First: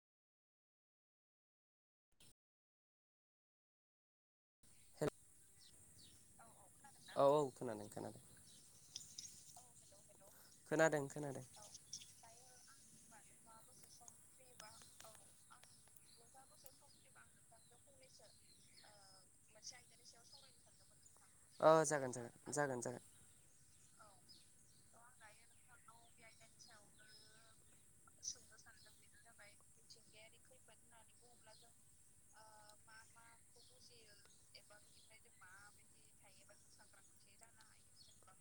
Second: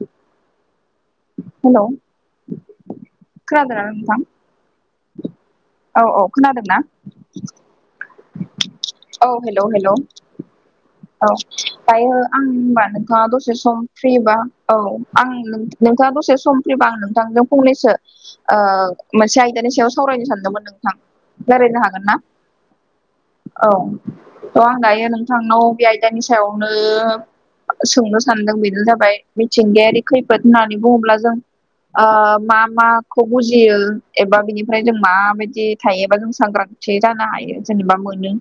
हेल' खोनादोना नोंथां औ औ खोनादोंना औ औ खोनादों खोनादों औ हेलौ हेलौ औ दायो आं होमबा नोंथाङा दसे सम फ्रिबा औ आं नों नोंथाङा दसे सम फ्रिबा आं नोंथांजों फंनैसो ओ मोनसे आयदानि सायाव सावरायनो सानदोंमोन नों औ जागोन जागोन जागोन जागोन औ थ' आं दायो नोंथांनाव बे आयदानि सायावनो सोंनो सानदों बेनो जाबाय मिथिंगायारि खैफोद होननानै बुङोब्ला जों। मा मा माखौ बुजियो एबा बिनिफ्राय जों माबायदि थायोबा जों सांग्रां जानो हायो जेनेबा मोनो।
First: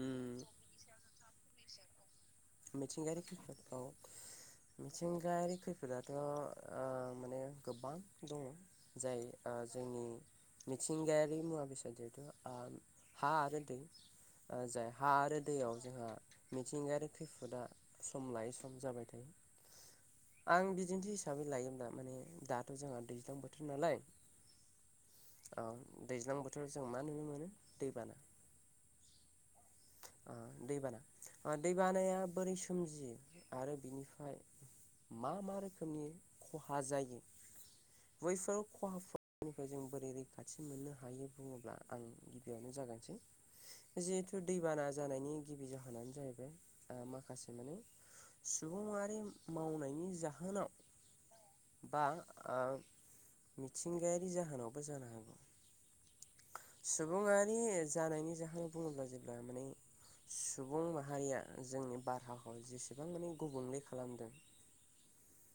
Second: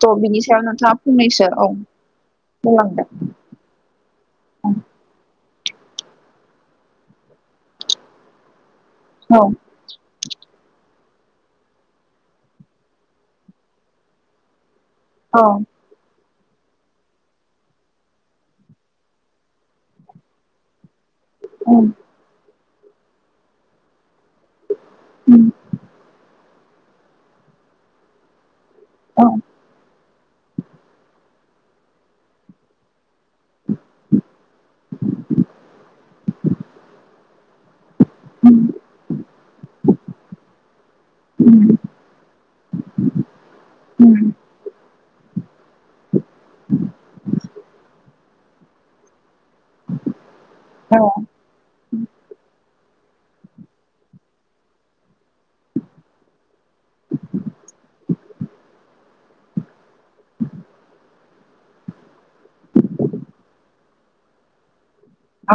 थ' बिनि सायाव नोंथाङा फंनैसो औ। बुंलांदों मिथिंगायारि खैफोद औ मिथिंगायारि खैफोद फोराथ' माने गोबां दङ जाय औ आ जोंनि मिथिंगायारि मुवा बेसाद जिहुथु हा आरो दै जाय हा आरो औ दैयाव जोंहा मिथिंगायारि खैफोद दा सम लायै सम जाबाय थायो आं बिदिन्थि हि हिसाबै उम लायोब्ला माने दाथ' जोंहा दैज्लां बोथोर नालाय। औ दैज्लां बोथोराव जों मा नुनो मोनो दै बाना। औ। दैबाना दैबानाया बोरै सोमजियो आरो बिनिफ्राय मा मा रोखोमनि खहा जायो। उम उम बैफोर खहाफोरनिफ्राय जों बोरै रैखाथि मोननो हायो बुङोब्ला आं। गिबियावनो जागायसै जिहेथु दैबाना जानायनि गिबि जाहोनानो जाहैबाय। ओ माखासे माने सुबुंङारि मावनायनि जाहोनाव। औ बा मिथिंगायारि जाहोनावबो जानो हागौ। सुबुङारि जानायनि जाहोनाव बुङोब्ला जेब्ला माने। सुबुं माहारिया जोंनि बारहावाखौ जेसेबां माने गुबुंले खालामदों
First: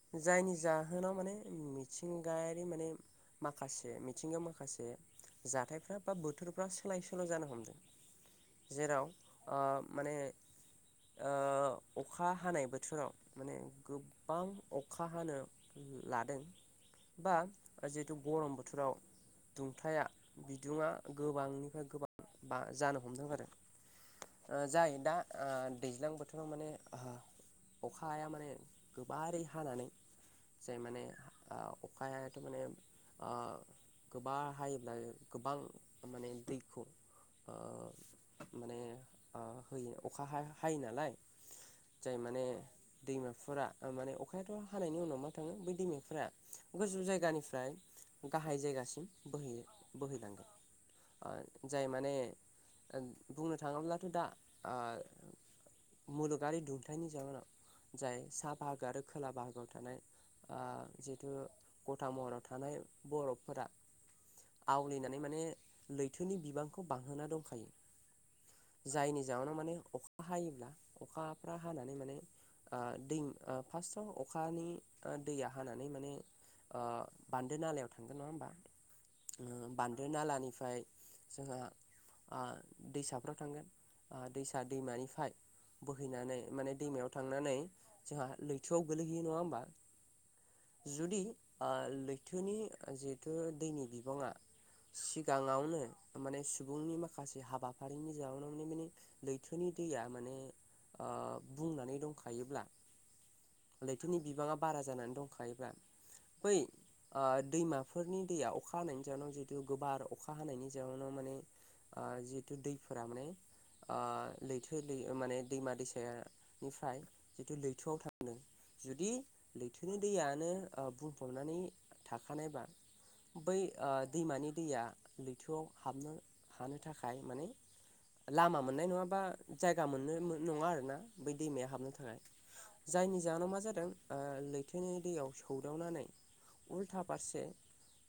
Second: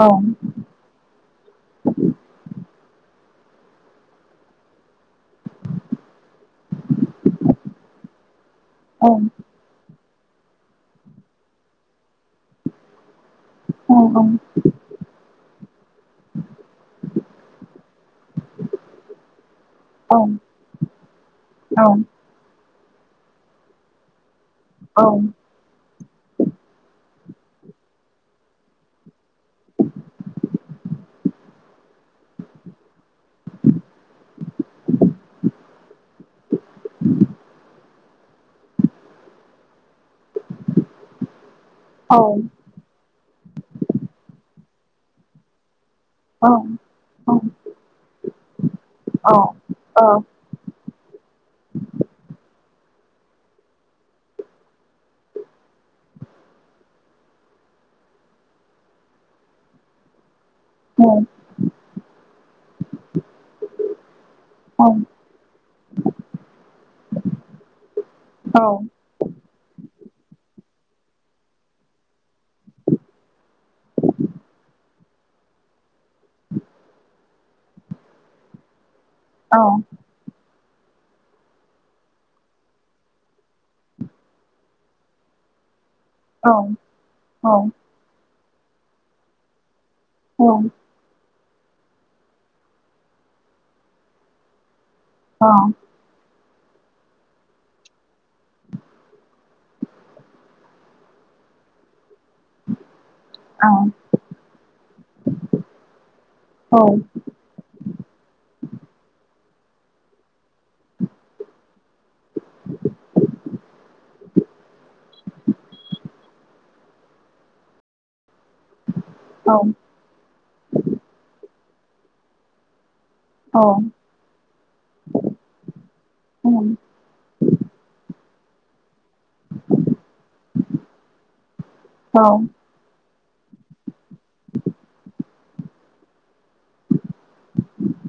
औ जायनि जाहोनाव माने मिथिं गायारि माने माखासे मिथिंगायाव माखासे जाथायफ्रा बा बोथोरफ्रा सोलाय सोल' जानो हमदों। औ जेराव माने ओं अखा हानाय बोथोराव माने गोबां अखा हानो लादों बा जिहेतु गरम बोथोराव दुंथाया औ बिदुङा गोबांनिफ्राय गोबां बा जानो हमदों आरो जाय दा औ दैज्लां बोथोराव माने अखाया माने गोबारै हानानै जाय माने अखाथ' माने गोबा हायोब्ला गोबां माने दैखौ ओ माने अखा हायो नालाय जाय माने औ दैमाफोरा माने अखायाथ' हानायनि उनाव मा थाङो बै दैमाफोरा औ औ गोजौ जायगानिफ्राय गाहाय जायगासिम औ बोहैयो बोहैलांगोन‌। जाय माने बुंनो थाङोब्लाथ' दा मुलुगारि दुंथाइनि जाहोनाव जाय सा बाहागो आरो खोला बाहागोआव थानाय उम जिहेथु गथा महराव थानाय बरपफोरा औ उम आवलिनानै माने लैथोनि बिबानखौ बांहोनानै दंखायो। औ जायनि जाहोनाव माने अखा हायोब्ला अखाफ्रा हानानै माने ओ दै फार्स्टआव अखानि दैया हानानै माने बान्दो नालायाव थांगोन नङा होमबा? बान्दो नालानिफ्राय जोंहा दैसाफ्राव थांगोन दैसा दैमानिफ्राय बोहैनानै उम औ माने औ दैमायाव थांनानै उम जोंहा लैथोआव गोलैहैयो नङा होमबा। औ। जुदि लैथोनि जिहेथु दैनि बिबाङा सिगाङावनो औ माने सुबुंनि माखासे हाबाफारिनि जाहोनावओ माने लैथोनि दैया माने ओ बुंनानै दंखायोब्ला लैथोनि बिबाङा बारा जानानै दंखायोबब्ला बै ओ दैमाफोरनि दैया अखा हानायनि जाहोनाव जिहेतु गोबार अखा हानायनि जाउनाव माने जिहेतु दैफोरा माने आ लैथो दै ओ माने दैमा दैसा निफ्राय जिथु लैथोआव थांदों जुदि लैथोनि दैयानो ओ बुंफबनानै थाखानायबा बै ओ दैमानि दैया लैथोआव हाबनो हानो था खाय लामा माने लामा मोननाय नङाबा जायगा मोननो नङा आरोना बै दैमाया हाबनो थाखाय। जायनि जाहोनाव मा जादों ओ लैथोनि दैयाव सौदावनानै उल्था फारसे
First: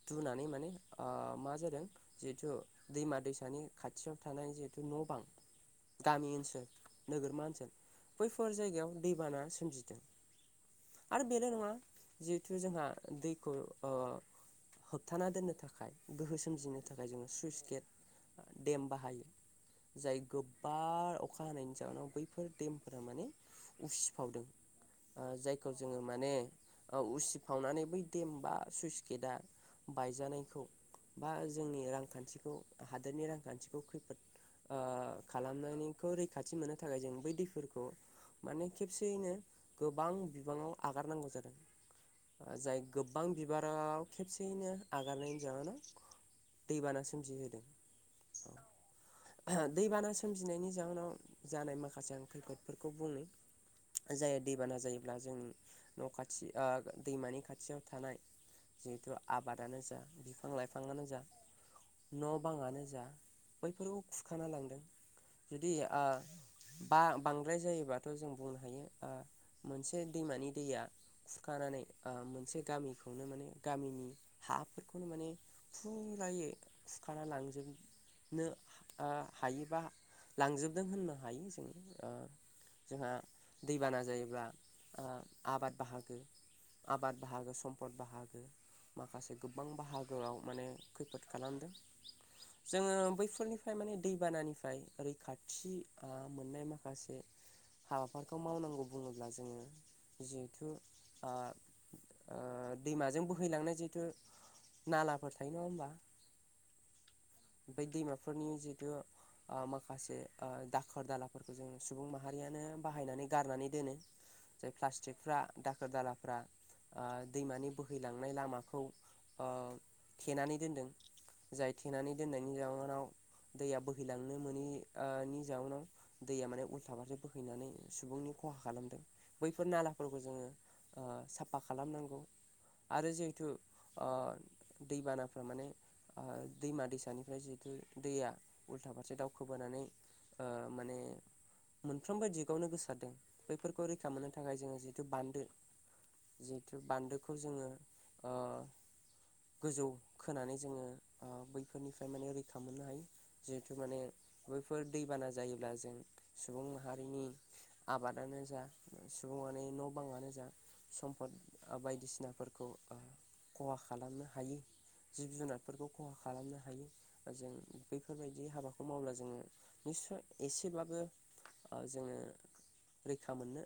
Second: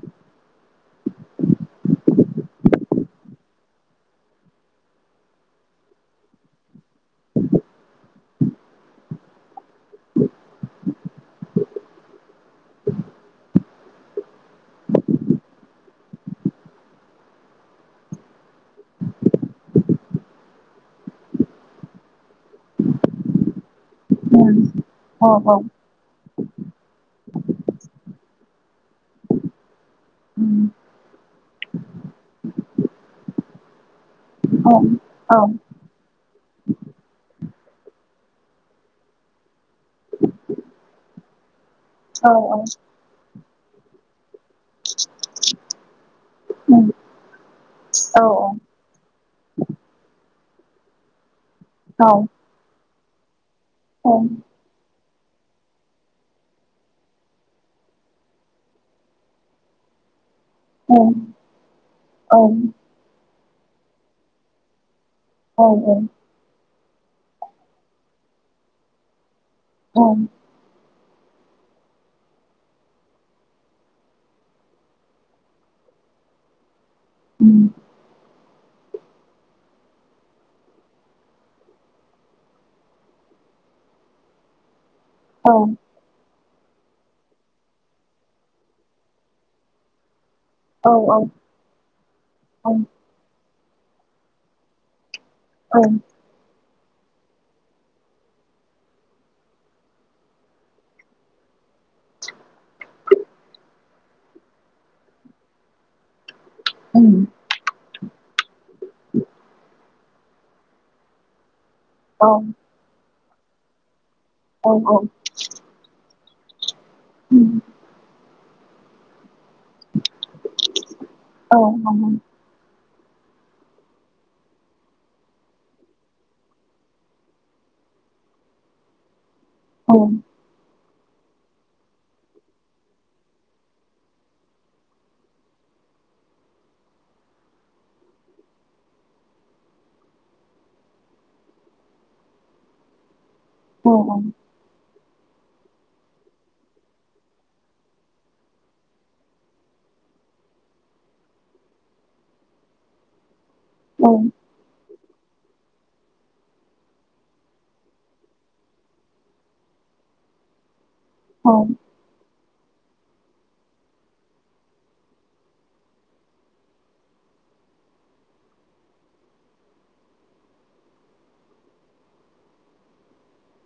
दुनानै माने ओ मा जादों जिहेथु दैमा दैसानि खाथियाव थानाय जिहेथु न' बां गामि ओनसोल नोगोरमा ओनसोल बैफोर जायगायाव दैबाना सोमजि दों आरो बेल' नङा जिहेथु जोंहा दैखौ ओ होबथाना दोननो थाखाय गोहो सोमजिनो थाखाय जोङो सुइस गेट ओ देम बाहायो जायखौ बार, अखा हानायनि जाउनाव बैफोर देमफोरा माने उसाफावदोंफावदों ओ जायखौ जोङो माने ओ उसिफावनानै बै देम बा सुइस गेटआ बायजानायखौ बा जोंनि रांखान्थिखौ हादोरनि रांखान्थिखौ खैफोद ओ रैखाथि मोननो थाखाय जों बै दैफोरखौ माने खेबसेयैनो गोबां बिबाङाव आगारनांगौ जादों ओ जाय गोबां बिबाराव खेबसेयैनो आगारनायनि जाउनाव दैबाना सोमजिहोदों। औ दैबाना सोमजिनायनि जाहोनाव जानाय माखासे आं खैफोदफोरखौ बुंनि। जे दैबाना जायोब्ला जों न' खाथि ओ दैमानि खाथियाव थानाय जिहेथु आबादानो जा बिफां लाइफां ङानो जा औ न' औ बाङानो जा बैफोरखौ खुरखाना लांदों। औ जुदि ओ बा-बांद्राय जायोबाथ' जों बुंनो हायो ओ औ मोनसे दैमानि दैया खुरखानानै मोनसे ओ गामिखौनो माने गामिनि हाफोरखौनो माने फुरायै खुरखाना उम लांजोबनो ओ हायोबा लांजोबदों होननो हायो जों ओ जोंहा दैबाना जायोब्ला ओ औ आबाद बाहागो, आबाद बाहागो सम्पद बाहागो माखासे गो बां बाहागोआव माने औ खैफोद खालामदों। औ जोङो बैफोरनि फ्राय माने दैबानानिफ्राय रैखाथि औ ओ मोननाय माखासे हाबाफोरखौ मावनांगौ बुङोब्ला जोङो जिहेथु ओ ओ दैमाजों बोहैलांनाय जिहेथु नालाफोर थायो नङा होमबा। उम बे दैमाफोरनि जिहेथु ओ माखासे ओ दाखोर दाला फोरफोरखौ जों सुबुं औ माहारियानो बाहायनानै गारनानै दोनो औ जाय प्लास्टिकफ्रा दाखोर दालाफ्रा ओ उम दैमानि बोहैलांनाय लामाखौ ओ थेनानै दोनदों औ जाय थेनानै हागोन दोननाय नि जाउनाव दैया बोहैलांनो मोनि नि जाउनाव दैया माने उल्था फारसे बोहैनानै सुबुंनि खहा खालामदों। बैफोर औ नालाफोरखौ साफा खालामनांगौ आरो जिहेथु दैबानाफ्रा माने औ दैमा दैसानिफ्राय जिहेथु दैया उल्था फारसे दाउखो हाबोनानै माने मोनफ्रोमबो दिगावनो गोसारदों। बैफोरखौ औ रैखा मोननो थाखाय जों जिथु बान्दो जिहेथु बान्दोखौ जोङो ओ गोजौ खोनानै जोङो बैफोरनिफ्राय माने रैखा मोननो हायो। जिहेथु माने बैफोर दैबाना जायोब्ला जों सुबुं माहारिनि आबादानो जा सुबङानि न' बाङानो जा सम पत बायदिसिनाफोरखौ खहा खालामनो हायो। जिब जुनारफोरखौ खहा खालामनो हायो जों बैफोरबायदि हाबाखौ मावब्ला जोङो निस्वय एसेब्लाबो जोङो रैखा मोननो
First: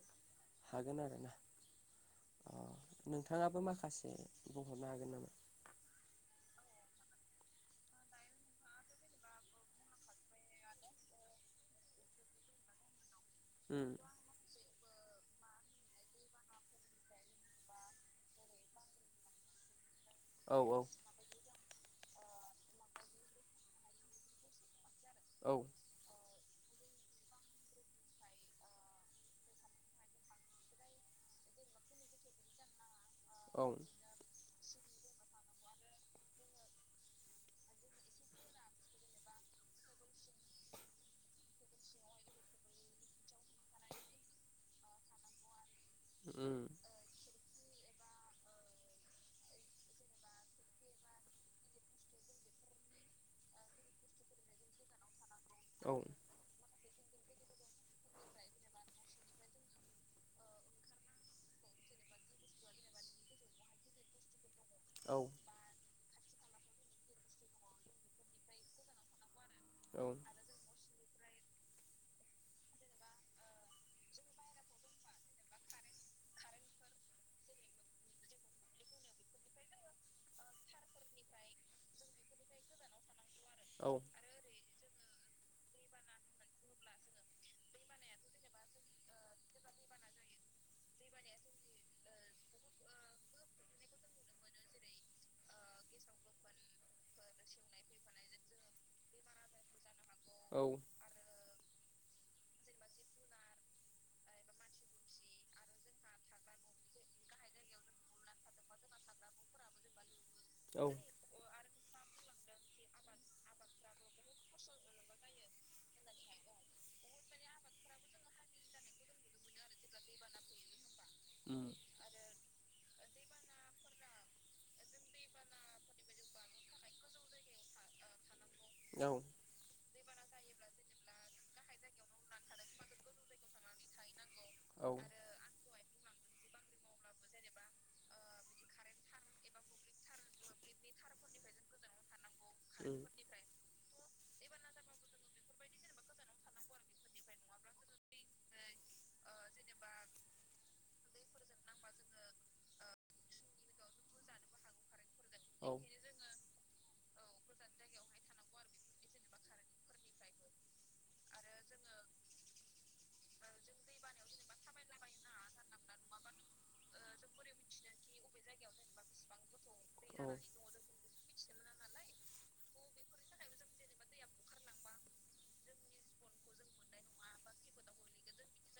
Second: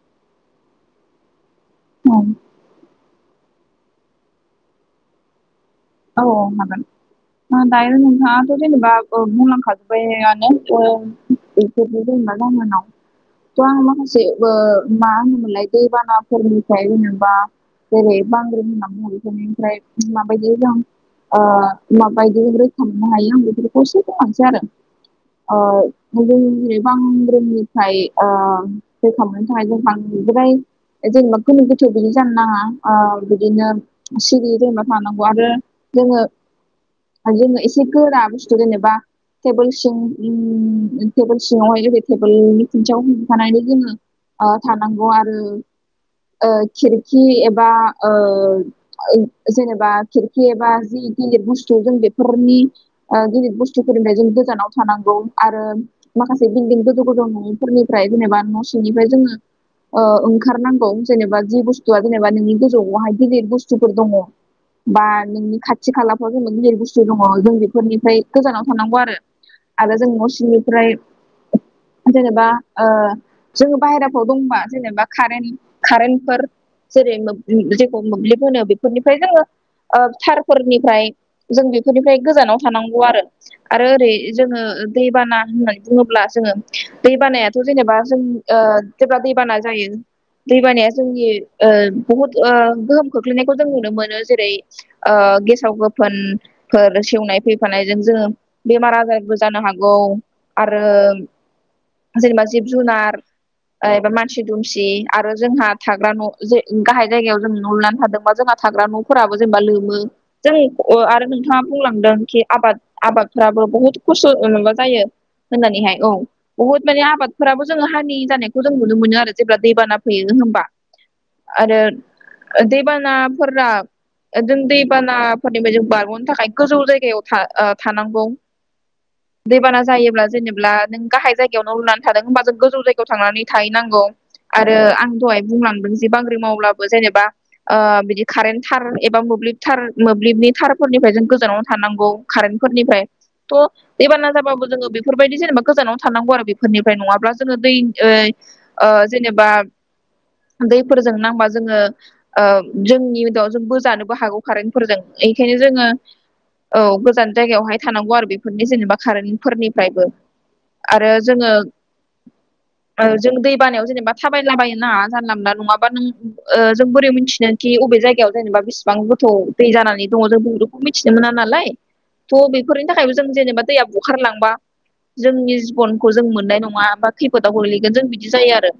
हागोन आरो ना औ अ नोंथाङाबो माखासे बुंहरनो हागोन नामा औ हागोन ओ दायो नोंथांआथ' जेनेबा ओ बुंलांखाजुबबायानो ओ [unintelligible] उम माखासे ओ मा होनोमोनलाय दैबानाफोरनिफ्राय जेनेबा जेरै बांग्रिं होनना बुङो बेफोरनिफ्राय माबायदि औ जों ओ माबायदि रैखा मोननो हायो आं बेफोरखौ एसे बुंलांसै आरो औ ओ [unintelligible] जेनेबा गोनो गोथो बिदि जानो नाङा ओ औ बिदिनो सिरि जेनेबा थानांगौ आरो जोङो जोङो एसे गोरा बुसथु जेनेबा टेबोल सिं टेबोल सिङावहाय [unintelligible] टेबोलनि खुन्थियाआव हमथानानै जोङो ओ थानांगौ आरो ओ उम खिरखि एबा ओ ओ जेनेबा खिर खि एबा जि गिलिर बुस्थु जों बेफोरनि ओ गिलिर बुस्थुफोरनिफ्राय जों गोजानाव थानांगौ आरो औ माखासे बिल्दिं गोजौ गोजौ न'फोरनिफ्राय जेनेबा न' सिंनिफ्राय जोङो ओ ओंखारनांगौ जेनेबा जि बुस्थुआ जेनेबा नोंनि गोजौआवहाय गिलिर बुस्थुफोर दङ बा औ नोंनि खाथि खालाफ्राव जेनेबा गिदिर बुस्थु दङ जों बेफोरनिफ्राय गोजानाव थानांगौ आरो। आरो औ जों न' सिंनिफ्राय जेनेबा ओ जोङो बाहेराफ्राव दंबा जेनेबा कारेन्ट कारेन्टफोर जेरै मोब जेखौ मोब्लिब होनो बेफोरनिफ्राय जोङो ओ थारफोरनिफ्राय जों बेफोरनिफ्राय गोजानाव थानांगौ आरो आरो औ ओरै जोङो दैबाना होननानै बुङोब्ला जोङो दै बानायाथ' जेनेबा जों ओ जेब्ला दैबाना जायो दैबानाया जोंनि ओ बुहुत ओ गोहोम खोख्लैनायखौ जों नुनो मोनो जेरै- ओ गेसाव गोफोन फोर सेवनाय फैफानायजों जोङो बेमार आजारबो जानो हागौ उम आरो जेनेबा जिब जुनार ओ एबा मानसि दुमसि आरो जोंहा थाग्रा न गाहाय जायगायाव जों नु लुनानै थादोंबा जोंहा थाग्रा न'फोराबो जेनेबा लोमो जों औ अ आरो नों थाङा बुंलांदों खि आबाद आबादफोराबो बहुद खस्थ' माबा जायो होननानैहाय औ बुहुद माने आबादफोराबो जोङो हानि जानायखौ नुनो आरो जेब्ला दैबाना फैयो होमबा आरो दैबानाफोरा जों दैबानाफोरनिफ्राय जों बारग'नो थाखाय गोजौ जायगायाव‌ था ओ थानांगौ। औ। दैबाना जायोब्ला जेनेब्ला नों गाहाय जायगायाव न' लुनानै थादों होमबा जों गोजौ जायगायाव थांनानै थाहैनांगौ। आरो औ आं दहाय बुंलांदों जे बांग्रिं मावब्लाबो जेनेबा ओ बिदि कारेन्ट थार एबा मोब्लिब थार मोब्लिबनि थारफोरनिफ्राय जों गोजानाव थानांगौ कारेन्टफोरनिफ्राय थ' दैबाना जाब्लाबो जोङो बेफोरबायदि जेनेबा गोजानाव थानांगौ आरो बेफोरनिफ्राय नङाब्ला जोङो दै ओ दै ओ जेनेबा दैफोरजों नांबा जोङो ओ जोंनि उनाव जों बोज जानोबो हागौ कारेन्टफोरजों एखायनो उम जोङो औ औ गोजान जायगायावहाय थानांगौ आरो बेफोरनि जेनेबा कारेन्टफोरनिफ्रायबो। आरो जोङो ओ जों दै बानायाव जेनेबा थाबायला बायोना जानला मोनला नङाबा नों जों औ बोरै मिथिनो। खि अबे जायगायाव जेनेबा बिसिबां गोथ' दै जानानै दङ जों बेखौ मिथिनो मोना नालाय। थ' बेफोरनि थाखायबो जों जेनेबा दैया बुखारलांबा जोंनि जिबनखौ जों मोननाय नङा बा खैफोदाव गोलैगोन जों बिदि जायो आरो।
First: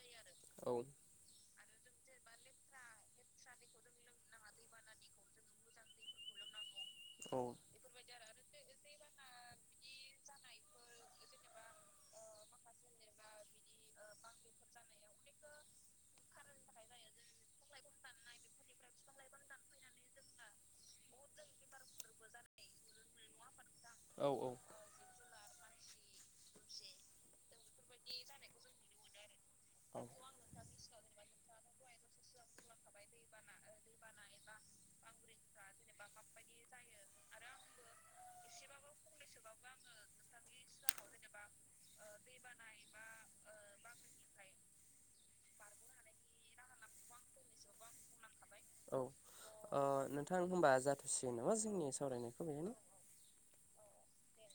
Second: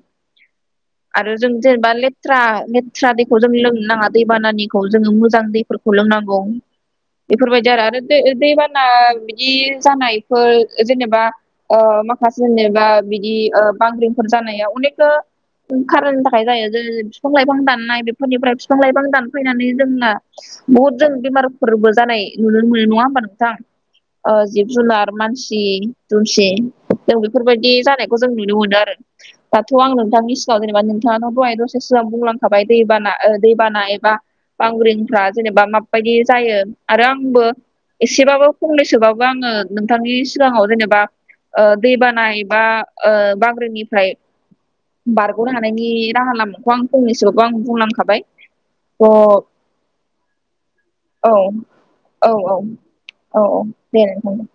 औ। आरो जों जेनेबा लेथ्रा लेथ्रा दैखौ जों लोंनो नाङा दैबानानि खौ जोङो मोजां दैफोरखौ लोंनांगौ। बेफोरबायदि आरो आरो दै दैबाना बिदि जानायफोर जेनेबा ओ माखासे जेनेबा ओ बिदि बांग्रिंफोर जानाया अनेखथा उम कारनि थाखाय जायो जेरै फिफां लाइफां दाननाय बेफोरनिफ्राय फिफां लाइफां दान फायनानै जोंना बहुद जों बेमारफोरबो जानाय नुनो मोनो नङा नोंथां? ओ औ जिब जुनार मानसि दुमसि जों बेफोरबायदि जानायखौ जों नुनो मोनो आरो। दाथ आं नोंथांनि सिगाङाव जेनेबा नोंथानाव दहाय दसे सिगां बुंलांखाबाय दैबाना ओ दैबाना एबा बांग्रिंफ्रा जेनेबा माबाबायदि जायो आरो आंबो एसेबाबो फंनैसोबाबो आङो नोंथांनि सिगाङाव जेनेबा ओ दैबाना एबा ओ बांग्रिंनिफ्राय बारग'नो हानायनि राहा लामाखौ आं फंनैसोबाबो आं बुंलांखाबाय। औ अ ओ नोंथां होमबा जाथ'सिगोन नामा जोंनि सावरायनायखौ बेहायनो। अ अ दे नोंथां।